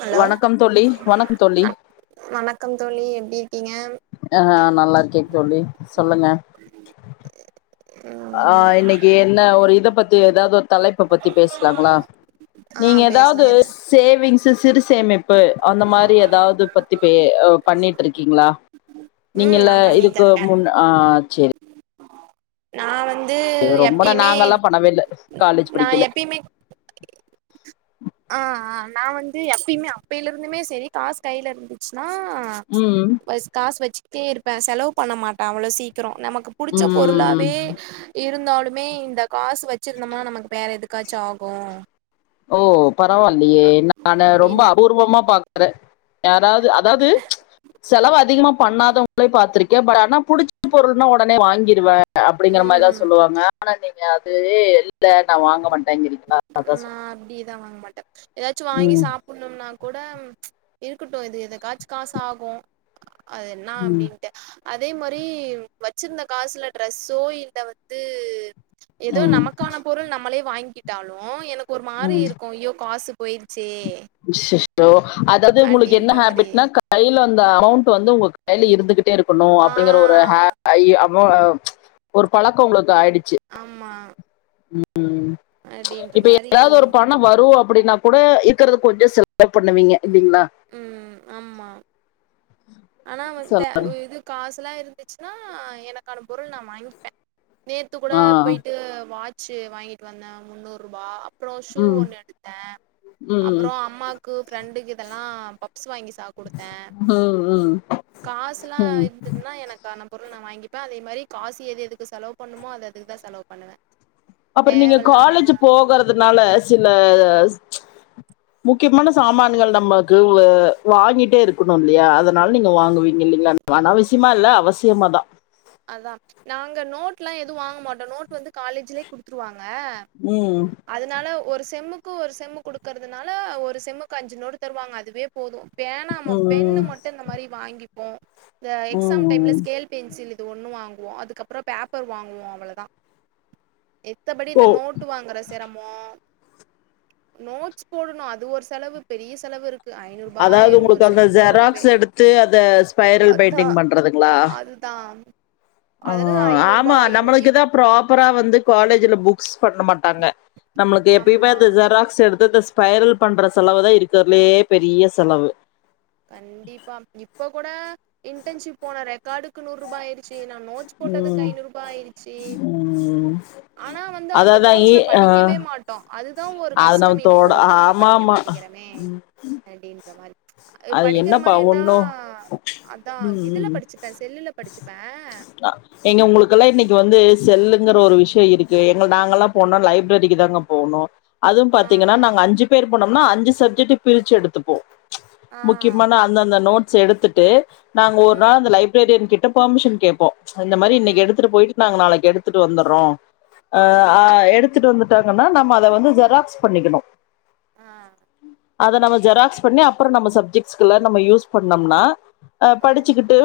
Hello வணக்கம் தோழி வணக்க தோழி வணக்கம் தோழி எப்டி இருக்கீங்க அ நல்லா இருக்கே தோழி சொல்லுங்க அ ம் இன்னைக்கி என்ன ஒரு இத பத்தி எதாவுது ஒரு தலைப்ப பத்தி பேசலாங்ளா ஆ நீங்க பேசலா எதாவ்து இது சேவிங்ஸ்ஸு சிறு சேமிப்பு அந்த மாரி எதாவுது பத்தி பே அ பண்ணிட்ருக்கீங்ளா ம் நா நீங்களா பண்ணிட்தா இதுக்கு இருக்கே முன் அ சேரி நா வந்து ரொம்பலா எப்பயுமே நாங்கலா பண்ணவேல்ல காலேஜ் நா படிக்கில எப்பயுமே அ அ நா வந்து எப்பயுமே அப்பயிலருந்துமே செரி காசு கையில இருந்துச்சுனா ம் [unintelligible] காசு வெச்சுகிட்டே இருப்ப செலவு பண்ணமாட்ட அவ்ளோ சீக்கிரோ நமக்கு புடிச்ச ம் பொருளாவே இருந்தாலுமே இந்த காசு வச்சுருந்தம்னா நமக்கு வேற எதுக்காச்சு ஆகு ஓ பரவால்லியே நானு ரொம்ப அப்டின் அபூர்வமா பாக் குற யாராவ்து அதாவ்து செலவு அதிகமா பண்ணாதவங்கள்யு பாத்துருக்கே பட் ஆனா புடிச்ச பொருள்னா ஒடனே வாங்கிருவ அப்பிடிங்கிற மாரிதா ம் சொல்லுவாங்க ஆனா நீங்க அதுவே இல்ல நா வாங்க மாட் ம் நா அப்டிதா வாங்க மாட்ட எதாச்சு வாங்கி ம், சாப் புண்ணும்னா கூட இருக்கட்டு இது எதுகாச்சு காசு ஆகு அது என்னா ம், அப்டின்ட்டு அதே மாரி வச்சிருந்த காசுல ட்ரெஸ்ஸோ இல்ல வந்து எதோ ம், நமக்கான பொருள் நம்மளே வாய்ங்கிட்டாலு எனக்கு ஒரு மாரி இருக்கு ஐயோ காசு போய்டிச்சே அஷ்ஷஸோ அதாவுது உங்குளுக்கு என்ன மாரி ஹேபிட்னா கையில அந்த அமௌண்ட்டு வந்து உங்க கையில இருந்துகிட்டே இருக்குணு ஆ அப்பிடிங்கிற ஒரு ஹே ஆயி அமொ அ ஒரு பழக்கோ உங்குளுக்கு ஆயிடிச்சி ஆமா ம் அப்டின்ற இப்ப மாரி எதாவ்து ஒரு பணோ வரு அப்பிடினா கூட இப் இருக்றது கொஞ்சோ செலவு பண்ணுவீங்க இல்லீங்ளா ம் ஆமா ஆனா வந் த சொல்ல- இது காசுலா இருந்துச்சுனா எனக்கான பொருள் நா வாங்கிப்பே நேத்து கூட ஆ. போய்ட்டு வாட்ச்சு வாங்கிட்டு வந்தே முன்னூருபா ப்புறோ ஷூ ம், ஒண்ணு எடுத்தே ம், அப்புறோ அம்மாக்கு ஃப்ரெண்டுக்கு இதல்லா பப்ஸ் வாங்கி சா கொடுத்தே ம் ம் காசுலா ம். இருந்துதுனா எனக் கான பொருள் நா வாங்கிப்பே அதே மாரி காசு எது எதுக்கு செலவு பண்ணுமோ அது அதுக்குதா செலவு பண்ணுவே அப்புறோ நீங்க தேவல்லாம காலேஜ் போகுறதுனால சில முக்கியமான சாமான்கள் நமக்கு வ வாங்கிட்டே இருக்கணுல்லியா அதுனால நீங்க வாங்குவீங்கல்லிங்ளா அநாவசியமால்ல அவசியமாதா அதா நாங்க நோட்லா எது வாங்க மாட்டோ நோட் வந்து காலேஜ்லே குடுத்துருவாங்க ம் அதுனால ஒரு செம்முக்கு ஒரு செம்மு குடுக்கறதுனால ஒரு செம்முக்கு அஞ்சு நோட்டு தருவாங்க அதுவே போது பேனா ம் ம் பெண்ணு மட்டு இந்த மாரி வாங்கிப்போ இந்த ம் எக்ஸாம் டைம்ல ம் ஸ்கேல் பென்சில் இது ஒண்ணு வாங்குவோ அதுக்கப்பறோ பேப்பர் வாங்குவோ அவ்ளதா எத்தபடி ஓ இந்த நோட்டு வாங்குற தெறமோ நோட்ஸ் போடுணு அது ஒரு செலவு பெரிய செலவுருக்கு ஐநூறு அதாவுது ஒங்குளுக்கு அந்த ஜெராக்ஸ் எடுத்து அத ஸ்பைரல் பைண்டிங் பண்றதுங்ளா தாம் அ ஆமா இப் நம்முளுக்குதா ப்ராப்பரா வந்து காலேஜ்ல புக்ஸ் பண்ண மாட் டாங்க நம்முளுக்கு எப்பயுமே ஆமா அந்த ஜெராக்ஸ் எடுத்து இந்த ஸ்பைரல் பண்ற செலவு தா இருக்கிறதுலயே பெரிய செலவு கண்டிப்பா இப்ப கூட இன்டன்ஷிப் போன ரெக்கார்டுக்கு நூரூபாயிரு ச்சி நா நோட்ஸ் போட்டதுக்கு ம் ஐநூரூபா ஆயிரிச்சி ம் ஆனா வந்து அந்த அதாதா இ நோட்ஸ்ல ஆ படிக்கவே மாட் ட்டோ அதுதா ஒரு அது நம்ம கஷ்டமே தோட போட்டு நம்ம ஆமா படிக்க ஆமா மாட்டிங்கிறமே அப்டின்ற மாரி அது படிக்கிற என்னப்பா மாரி இருந்தா ஒண்ணு அதான் ம் இதுல ம் படிச்சுப்பேன் செல்லுல படிச்சுப்பேன் ஏங்க ஒங்குளுக்கல்லா இன்னக்கி வந்து செல்லுங்கற ஒரு விஷயோ இருக்கு எங்க நாங்கல்லா போனா லைப்ரரிக்கு தாங்க போணு அதுவு ஆ பாத்தீங்கனா நாங்க அஞ்சு பேர் போனோம்னா அஞ்சு சப்ஜெக்ட்டு பிரிச்சு எடுத்துப்போ ஆ முக்கியமான அந்தந்த நோட்ஸ் எடுத்துட்டு நாங்க ஒரு நாள் ம் அந்த லைப்ரரியன் கிட்ட பர்மிஷன் கேப்போ இந்த மாரி இன்னக்கி ம் எடுத்துட்டு போயிட்டு நாங்க நாளக்கி எடுத்துட்டு வந்தர்றோ அ அ ம் எடுத்துட்டு வந்து டாங்கன்னா நம்ம அத வந்து ஜெராக்ஸ் பண்ணிக்கணு அஹ் அத நம்ம ஜெராக்ஸ் பண்ணி அப்றோ நம்ம சப்ஜெக்ட்ஸ்க்லா நம்ம யூஸ் பண்ணோம்னா அ ம் படிச்சுக்கிட்டு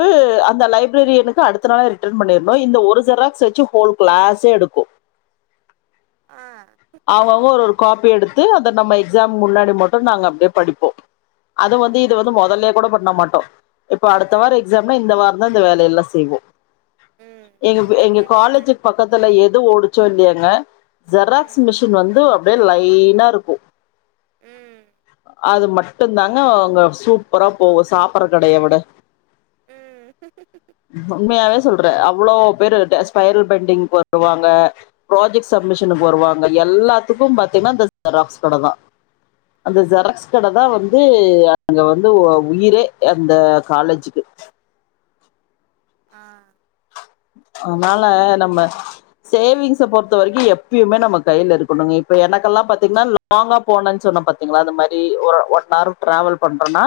அந்த லைப்ரரியனுக் த்த அடுத்த நாளே ரிட்டன் பண்ணிருணு இந்த ஒரு ஜெராக்ஸ வச்சு ஹோல் கிளாஸே எடுக்கு அஹ் அவுங்கவுங்க ஒரு ஒரு காப்பி எடுத்து அத நம்ம எக்ஸாம் முன்னாடி மட்டு நாங்க அப்டியே படிப்போ அது வந் ம் து வந்து மொதல்லே கூட பண்ண மாட்டோ இப்ப அடுத்த வாரோ ம் எக்ஸாம்னா இந்த வாரந்தா இந்த வேலையெல்லா செய்வோ ம் எங்க எங்க எல்லாருமே இப்படித்தானே காலேஜிக்கு பக்கத்துல எது ஓடிச்சோ இல்லியோங்க ஜெராக்ஸ் ம் மிஷி னு வந்து அப்டியே லைனாருக்கு ம் அது மட் ட்டுந்தாங்க அங்க சூப்பரா போவு சாப்புற கடைய விட ம் உண்மையாவேச் சொல்ற அவ்ளோ பேரு ட ஸ்பைரல் பெண்டிங்க் வருவாங்க ப்ராஜக்ட் சப்மிஷனுக் வருவாங் அங்க எல்லாத்துக்கும் பத்தீங்னா இந்த ஜெராக்ஸ் கடதா அந்த ஜெராக்ஸ் கடதா வந்து அங்க வந்து ஒ உயிரே அந்த காலேஜிக்கு ஆ [unintelligible] நம்ம சேவிங்ஸ பொறுத்த வரைக்கு எப்பியுமே நம்மக் கைல இருக்குணுங்க இப்ப எனக்கெல்லாம் பத்தீங்னா ராங்கா போனன் சொன்னம் பத்தீங்ளா அந்த மாரி ஒரு ஒன் ஆர் டிராவெல் பண்றோன்னா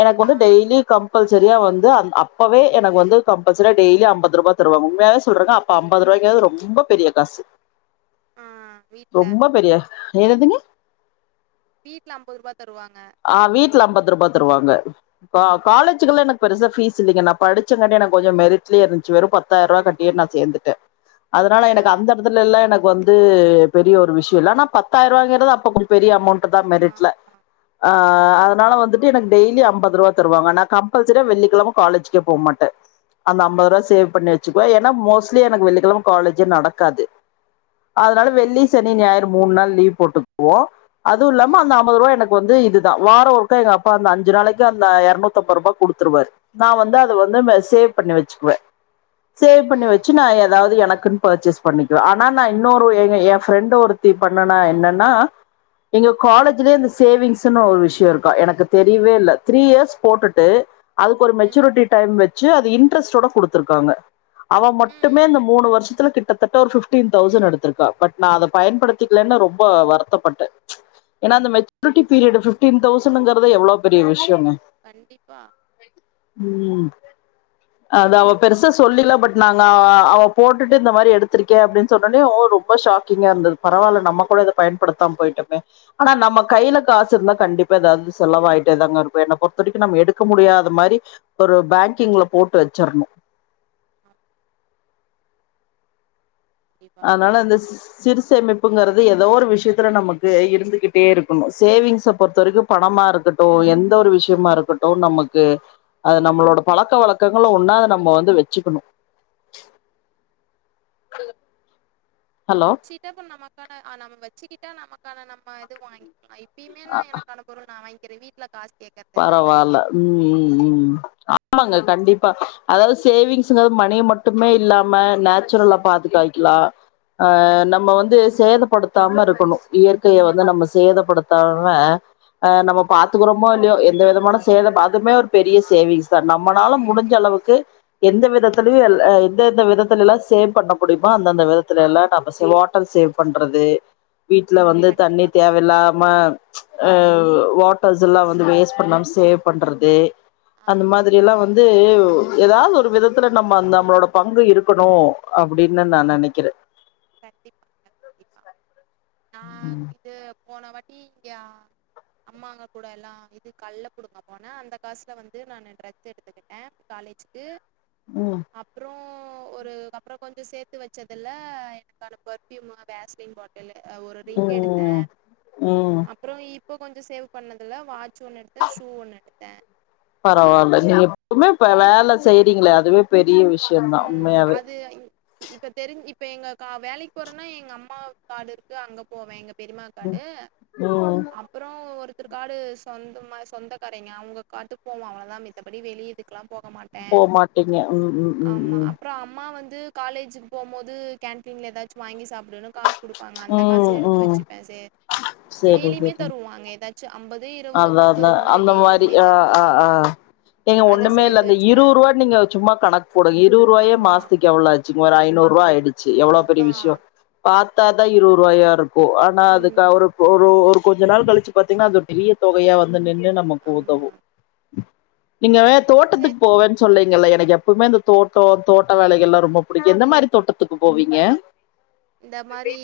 எனக்கு வந்து டெய்லி கம் பல்சரியா வந்து அந் அப்பவே எனக்கு வந்து கம்பல்சரியா டெய்லி ஐம்பதுருபாக் துருவாங்க உண்மையாவே சொல்றங்க அப்ப ஐம்பதுருவாய்ங்கது ரொம்பப் பெரிய காசு ஆ வீட்ல ரொம்ப பெரிய எனதுங்க வீட்ல ஐம்பதுருபா தருவாங்க அ வீட்ல ஐம்பதுருபா தருவாங்க கா ம் காலேஜிக்கெல்லா எனக் பெருசா ஃபீஸ் இல்லிங்க நாப் படிச்சங்காட்டி எனக்கொஞ்சம் மெரிட்லியேருந்ச்சு வெறும் பத்தாயிரவாக் கட்டியேட் நா சேந்துட்டே அதுனால ஆ எனக்கு அந்த எடத்துலேல்லா எனக்கு வந்து பெரிய ஒரு விஷியில்ல ஆனாப் பத்தாயிரவாங்கறது அப்பக் பெரிய அமௌண்ட்டுதா ஆ மெரிட்ல அ அதனால வந்துட்டு எனக்கு டெய்லி ஐம்பதுருவாத் தருவாங்க நா கம்பல்சரியா வெள்ளிக்கெழம காலேஜிக்கே போமாட்டே அந்த ஐம்பதுருவா சேவ் பண்ணி வெச்சுக்வே எனா மோஸ்ட்லி எனக்கு வெள்ளிக்கெழம காலேஜே நடக்காது ஆ அதனால வெள்ளி சனி ஞாயிறு மூன் நாள் லீவ்ப் போட்டுக்வோ அதுவு இல்லாம அந்த ம் ஐம்பதுருவா எனக்கு வந்து இத் துதா வாரோ ஒருக்கா எங்கப்பாந்து அஞ்சு நாளக்கி அந்த எரநூத்தம்பருபா குடுத்துருவாரு நா வந்து அத வந்து ம் ம சேவ் பண்ணி வெச்சுக்வே சேவ் பண்ணி ம் வெச்சு நா எதாவுது எனக்குன் பர்ச்சேஸ் பண்ணிக்வே ஆனா நா இன்னோரு எங்க எ ஃப்ரெண்டு ஒருத்தி பண்ணனா என்னன்னா எங்யோ காலேஜ்லே இந்த சேவிங்ஸ் த்துனு ஒரு விஷ்யோ இருக்கா எனக்குத் தெரியவேல்ல த்ரீ இயர்ஸ் போட்டுட்டு அதுக்கு ஒரு ம் மெச்சூரிட்டி டைம் வெட் ச்சி அது இண்ட்ரஸ்ட்டோட குடுத்துருக்காங்க அவெ ம் மட்டுமே இந்த மூனு வருஷத்துல கிட் ட்டத்தட்ட ஒரு ஃபிஃப்ட்டீன் தௌசண்ட் எடுத்துருக்கா பட் நா அத பயன்படுத்திக்லேன் நா ரொம்ப வருத்தப்பட்டே எனா அந்த மெச்சூரிட்டி பீரியடு ஃபிஃப்ட்டீன் தௌசணுங்கறது எவ்ளோப் பெரிய விஷ்யோங்க கண்டிப்பா ம் அது அவப் பெருசா சொல்லில பட் நாங்க அவா அவப் போட்டுட்டு இந்த மாரி எடுத்திருக்கே அப்டின் சொன்னோனே ஓ ரொம்ப ஷாக் கிங்காருந்தது பரவால நம்மக் கூட இதப் பயன்படுத்தாம போய்ட்டமே ஆனா நம்மக் கைலக் காசுருந்தா கண்டிப்பா எதாது செலவாயிட்டே தாங்க இருக்கு என்னப் பொறுத்த வரிக்கு நம்ம எடுக்க முடியாத மாரி ஒரு பேங்கிங்ல போட்டு வெச்சர்ணு ம் கண்டிப்பா அதனால இந்தச் சிறு சேமிப்புங்கிறது எதோ ஒரு விஷ்யத்துல நமக்கு இருந்துகிட்டே இருக்குணு சேவிங்ஸப் பொறுத்த வரைக்குப் பணமா இருக்கட்டு எந்த ஒரு விஷ்யமா இருக்கட்டு நமக்கு அது நம்மளோடப் பழக்க வழக்கங்கள்ல ஒன்னா அத நம்ப வந்து வெச்சுகுணு ஹலோ வெச்சிட்டா இப்ப நமக்கான ஆ நம்ம வெச்சிகிட்டா நமக்கான நம்ம இது வாங்கிக்லா இப்பியுமே நா எனக்கானப் பொருள் நா வாய்ங்க்கிற வீட்ல காச் பரவால்ல ம் ம் ம் ம் ஆமாங்க கண்டிப்பா அதாவ்து சேவிங்ஸ்ங்கது மணிய மட்டுமே இல்லாம நேச்சுரலப் பாத் காய்க்லா அ நம்ம வந்து சேதபடுத் தாம இருக்கணு இயற்கைய வந்து நம்ம சேதப்படுத்தாம அ நம்ம பாத்துக்குறோமோ இல் இல்லியோ எந்த விதமான சேதம் அதுமே ஒரு பெரிய சேவிங்ஸ் தா நம்மனால முடிஞ்ச கண்டிப்பா அளவுக்கு எந்த விதத்திலயு எல் எந்தந்த விதத்துலலா சேவ் பண்ண முடியுமோ அந்தந்த விதத்துல எல்லா நம்ம சேவ் வாட்டர் சேவ் பண்றது வீட்ல ம் வந்து தண்ணி கண்டிப்பா தேவல்லாம அ வாட்டர்ஸ்ஸல்லா வந் ந்து வேஸ்ட் பண்ணாம சேவ் பண்றது ஆ அந்த மாதி எல்லா வந்து ஏதாது ஒரு விதத்துல நம்ம நம்மளோட பங்கு இருக்கணு அப்பிடினு நா நெனக்கிற கண்டிப்பாங்க கண்டிப்பா நா ம் இது போன வாட்டிங்கியா அம்மாங்க கூட எல்லா இது கல்ல புடுங்க போன அந்த காசுல வந்து நானு ட்ரெத்து எடுத்து அ காலேஜிக்கு ம் அப்றோ ஒரு அப்புற கொஞ்ச சேத்து வெச்சதுல எனக்கான பெர்ஃப்யூமு வேஷ்லின் பாட் ல் ஒரு ரிங் எடுத்த ம் ம் அப்புற இப்ப கொஞ்ச சேவ் பண்ணதுல வாச் சு ஒன்னு எடுத்த ஷூ ஒன்னு எடுத்த பரவால நீங்க இப்பமே இப்ப வேல செய்றீங்களே அதுவே பெரிய விஷ் ம் அது அய் இப்ப தெரிஞ் இப்ப எங்க கா வேலக் போறன்னா எங்க அம்மா காடுருக்கு அங்கப் போவே எங்க பெரிம்மா காடு ம் அம் அப்புற ஒருத்தரு காடு சொந்தமா சொந்தக்காரங்க அவங்க காட்டுக்கு போவோ அவளோதா மித்தபடி வெளிய இதுக்கெல்லா போக மாட் போமாட்டீங்க ம் ம் ம் ம் அப்புற அம்மா வந்து காலேஜுக்கு போம்போது கேன்டீன்ல ஏதாச்சு வாங்கி சாப்டுனு காசு குடுப்பாங்க அந்த காசு ம் எடுத்து ம் வச்சுபே சே சேரி டெய்லியுமே சேரி தருவாங்க ஏதாச் அம்பது இருவது அதா முப்பது அதா இந்த மாதிரி அந்த மாரி டெய்லியுமே ஆ ஆ தருவாங்க ஆ ஏங்க அத ஒண்ணுமே இல்ல சேர்த்து இந்த வச்சுப்பேன் இருவரூவா நீங்க சும்மா கணக் போடுங் இருவரூவாயே ஆமா மாசத்துக்கு எவ்ள ஆச்சுங்க ஒரு ஐநூறு ரூவா ஆயிடுச்சி எவ்ளோ பெரிய அதான் விஷயொ பாத்தாதா இருவரூவாயா இருக்கு ஆனா அதுக்கு ம் ஒரு ஒரு ஒரு கொஞ்ச நாள் கழிச்சு பாத்தீங்ன்னா அது பெரிய தொகையா வந்து நின்னு நமக்கு ஆமா உதவு நீங்க தோட்டத்துக்கு சேத்து போவன் சொல்லீங்கல்ல எனக்கு எப்பமே இந்த தோட்டோ தோட்ட வேலைகல்லா ரொம்ப பிடிக்கு எந்த மாரி தோட்டத்துக்கு போவீங்க இந்த மாரி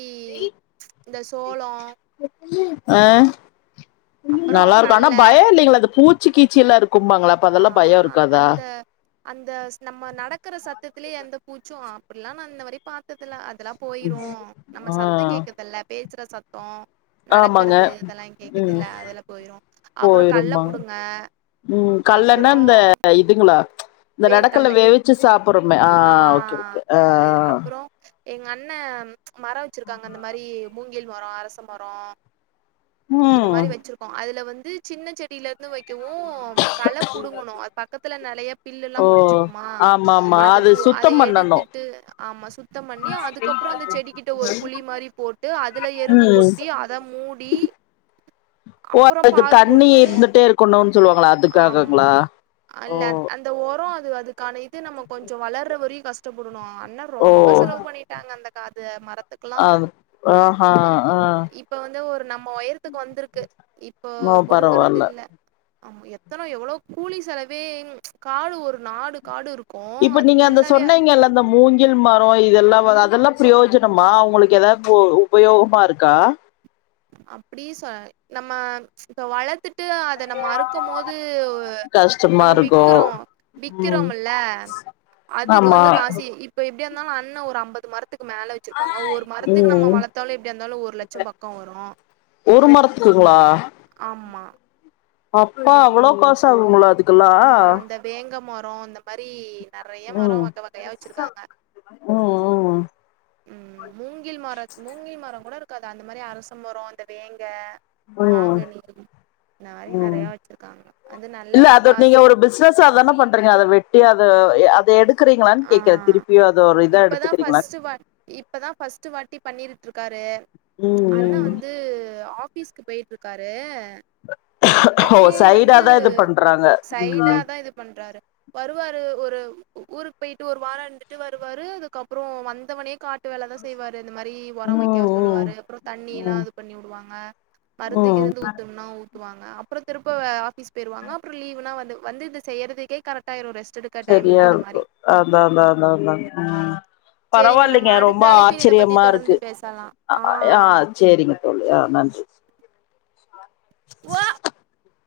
இந்த சோளோ ஆ அப்புறம் நல்லா இருக்கு ஆனா கல்ல பய இல்லைங்களா அந்த பூச் சி கீச்சி எல்லா இருக்கும்பாங்களா அப்ப ஆ அதெல்லா பயருக்காத அந்த அந்த ஸ் நம்ம நடக்கற சத்தத்திலேயே எந்த பூச்சு அப்டில்லா நான் இன்ன வரைக்கு பாத்ததுல அதெல்லாம் போயிரு நம்ம ஆ சத்த கேக்குதல்ல பேசுற சத்தோ ஆமாங்க நடக்கறது அதெல்லா கேக்குது ம் இல்ல அதுல்ல போயிறு அப்புற கல்ல போயிரும்பாங்க புடுங்க ம் அப்புற கல்லனா இந்த இதுங்ளா இந்த நெடக்கல்ல வேர்க்கல்லை வேவிச்சு சாப்புறமே ஆ ஓகே ஓகே ஆ அது அப்புற எங்க அண்ண மர வச்சிருக்காங்க இந்த மாரி மூங்கில் மரோ அரச மரோ இந்த ம் மாரி வச்சிருக்கோ அதுல வந்து சின்ன செடியில இருந்து வைக்கவு கள புடுங்கணு அது பக்கத்துல நிறைய பில்லு எல்லா ஓ முழச்சிருக்குமா ஆமா ஆமா அத அது போ அத சுத்தம் பண்ணணு எடுத்துட்டு ஆமா சுத்தம் பண்ணி அதுக்கப்புற அந்த செடிக்கிட்ட ஒரு குளி மாரி போட்டு அதுல எருகு ம் கொட்டி அத மூடி ஓ அப்புறோ அதுக்கு பாரு தண்ணி போட்டு இருந்துட்டே இருக்கணுனு சொல்லுவாங்களா ஆமா அதுக்காகங்களா ஓ அல்ல அந்த ஓரோ அது அதுக்கான இது நம்ம கொஞ்சோ வளர்ற வரையு கஷ்டப்படணு அண்ண ஓ ரொம்ப செலவு பண்ணிட்டாங்க அந்த காது மரத்துக்கெல்லா அது ஆஹா இப் ஆ இப்போ வந்து ஒரு நம்ம உயரத்துக்கு வந்திருக்கு இப்போ ஓ பரவால்ல பொடுங்கிறதில்ல ஆமா எத்தன எவ்ளோ கூலி செலவே ம் காடு ஒரு நாடு காடு ருக் இப்ப நீங்க அந்த சொன்னீங்கல்ல அந்த மூங்கில் மரோ இதெல்லா வ அதெல்லா பிரயோஜனமா அவுங்களுக்கு எதாவது போ உபயோகமா ருக்கா அப்டி சொ நம்ம இப்ப வளர் த்துட்டு அத நம்ம அறுக்கு போது ஒ கஷ்டமா நம்ம இருக்கு விக்கிறோ ம் விக்கிறோமில்ல அதுக்கு ஆமா வந்து காசி இப் இப்போ எப்டியா இருந்தாலு அண்ணே ஒரு அம்பது மரத்துக்கு மேல வச்சிருப்பாங்க ஒரு மரத்துக்கு நம்ம ம் வளத்தாலு எப்டி இருந்தாலு ஒரு லட்சோ பா ஒரு மரத்துக்குங்களா ஆமா அப்பா அவ்ளோ காச ஆகுங்களோ அதுக் ஆமா அந்த வேங்க மரோ இந்த மாரி நெறைய மரோ ம் வக வகையா வச்சிருக்காங்க ம் ம் ம் மூங்கில் மரத் மூங்கில் மர கூட இருக்காது அந்த மாரி அரச மரம் இந்த வேங்க ம் மாங்கனி இந்த மாரி ம் நெறைய வச்சிருக்காங்க அது நல்லத காசு பிஸ்னஸா அதா பண்றீங்க அத வெட்டி அத ய அத எடு இருக்கறீங்களான் ஆ கேக்குறே திருப்பியு அத ஒரு இதா எடுத்துக்கிறீங்களானு இப்ப தா ஃபஸ்ட்டு வாட்டி பண்ணிரு ட்டுருக்காரு ம் அண்ண ம் வந்து ஆபீஸ்க்கு போயிட்டுருக்காரு ஓ அப்டியே சைடா வந்து தா இது பண்றாங்க சைடா ம் தா இது பண்றாரு வருவாரு ஒரு ஊ ஊருக்கு போயிட்டு ஒரு வாரோ இருந்துட்டு வருவாரு அதுக்கப்பறோ வந்தவனே காட் டு வேலதா செய்வாரு இந்த மாரி ம் உரோ வக்க ம் சொல்லுவாரு அப்பறோ தண்ணி எல்லா ம் இது பண்ணி வுடுவாங்க மருந்து ம் கிருந்து ஊத்தனுனா ஊத் து வாங்க அப்பறோ திருப்ப வ ஆஃபிஸ் போயிருவாங்க அப்பறோ லீவ்னா வந்து வந்து இந்த செய்றதுக்கே கரெக்டா ஆயிரு ரெஸ்ட்டு எடு சரியா இருக்கு அதா அதா அதா அதா ம் சேரிங்க நம்ம பரவால்லீங்க அடுத்த ரொம்ப அழைப்பில் இத பத்தி ஆச்சிரியமா தொடர்ந்து ருக்கு பேசலா ஆ அ ஆ சேரிங்க தோழி ஆ நன்றி ஓ [inaudible]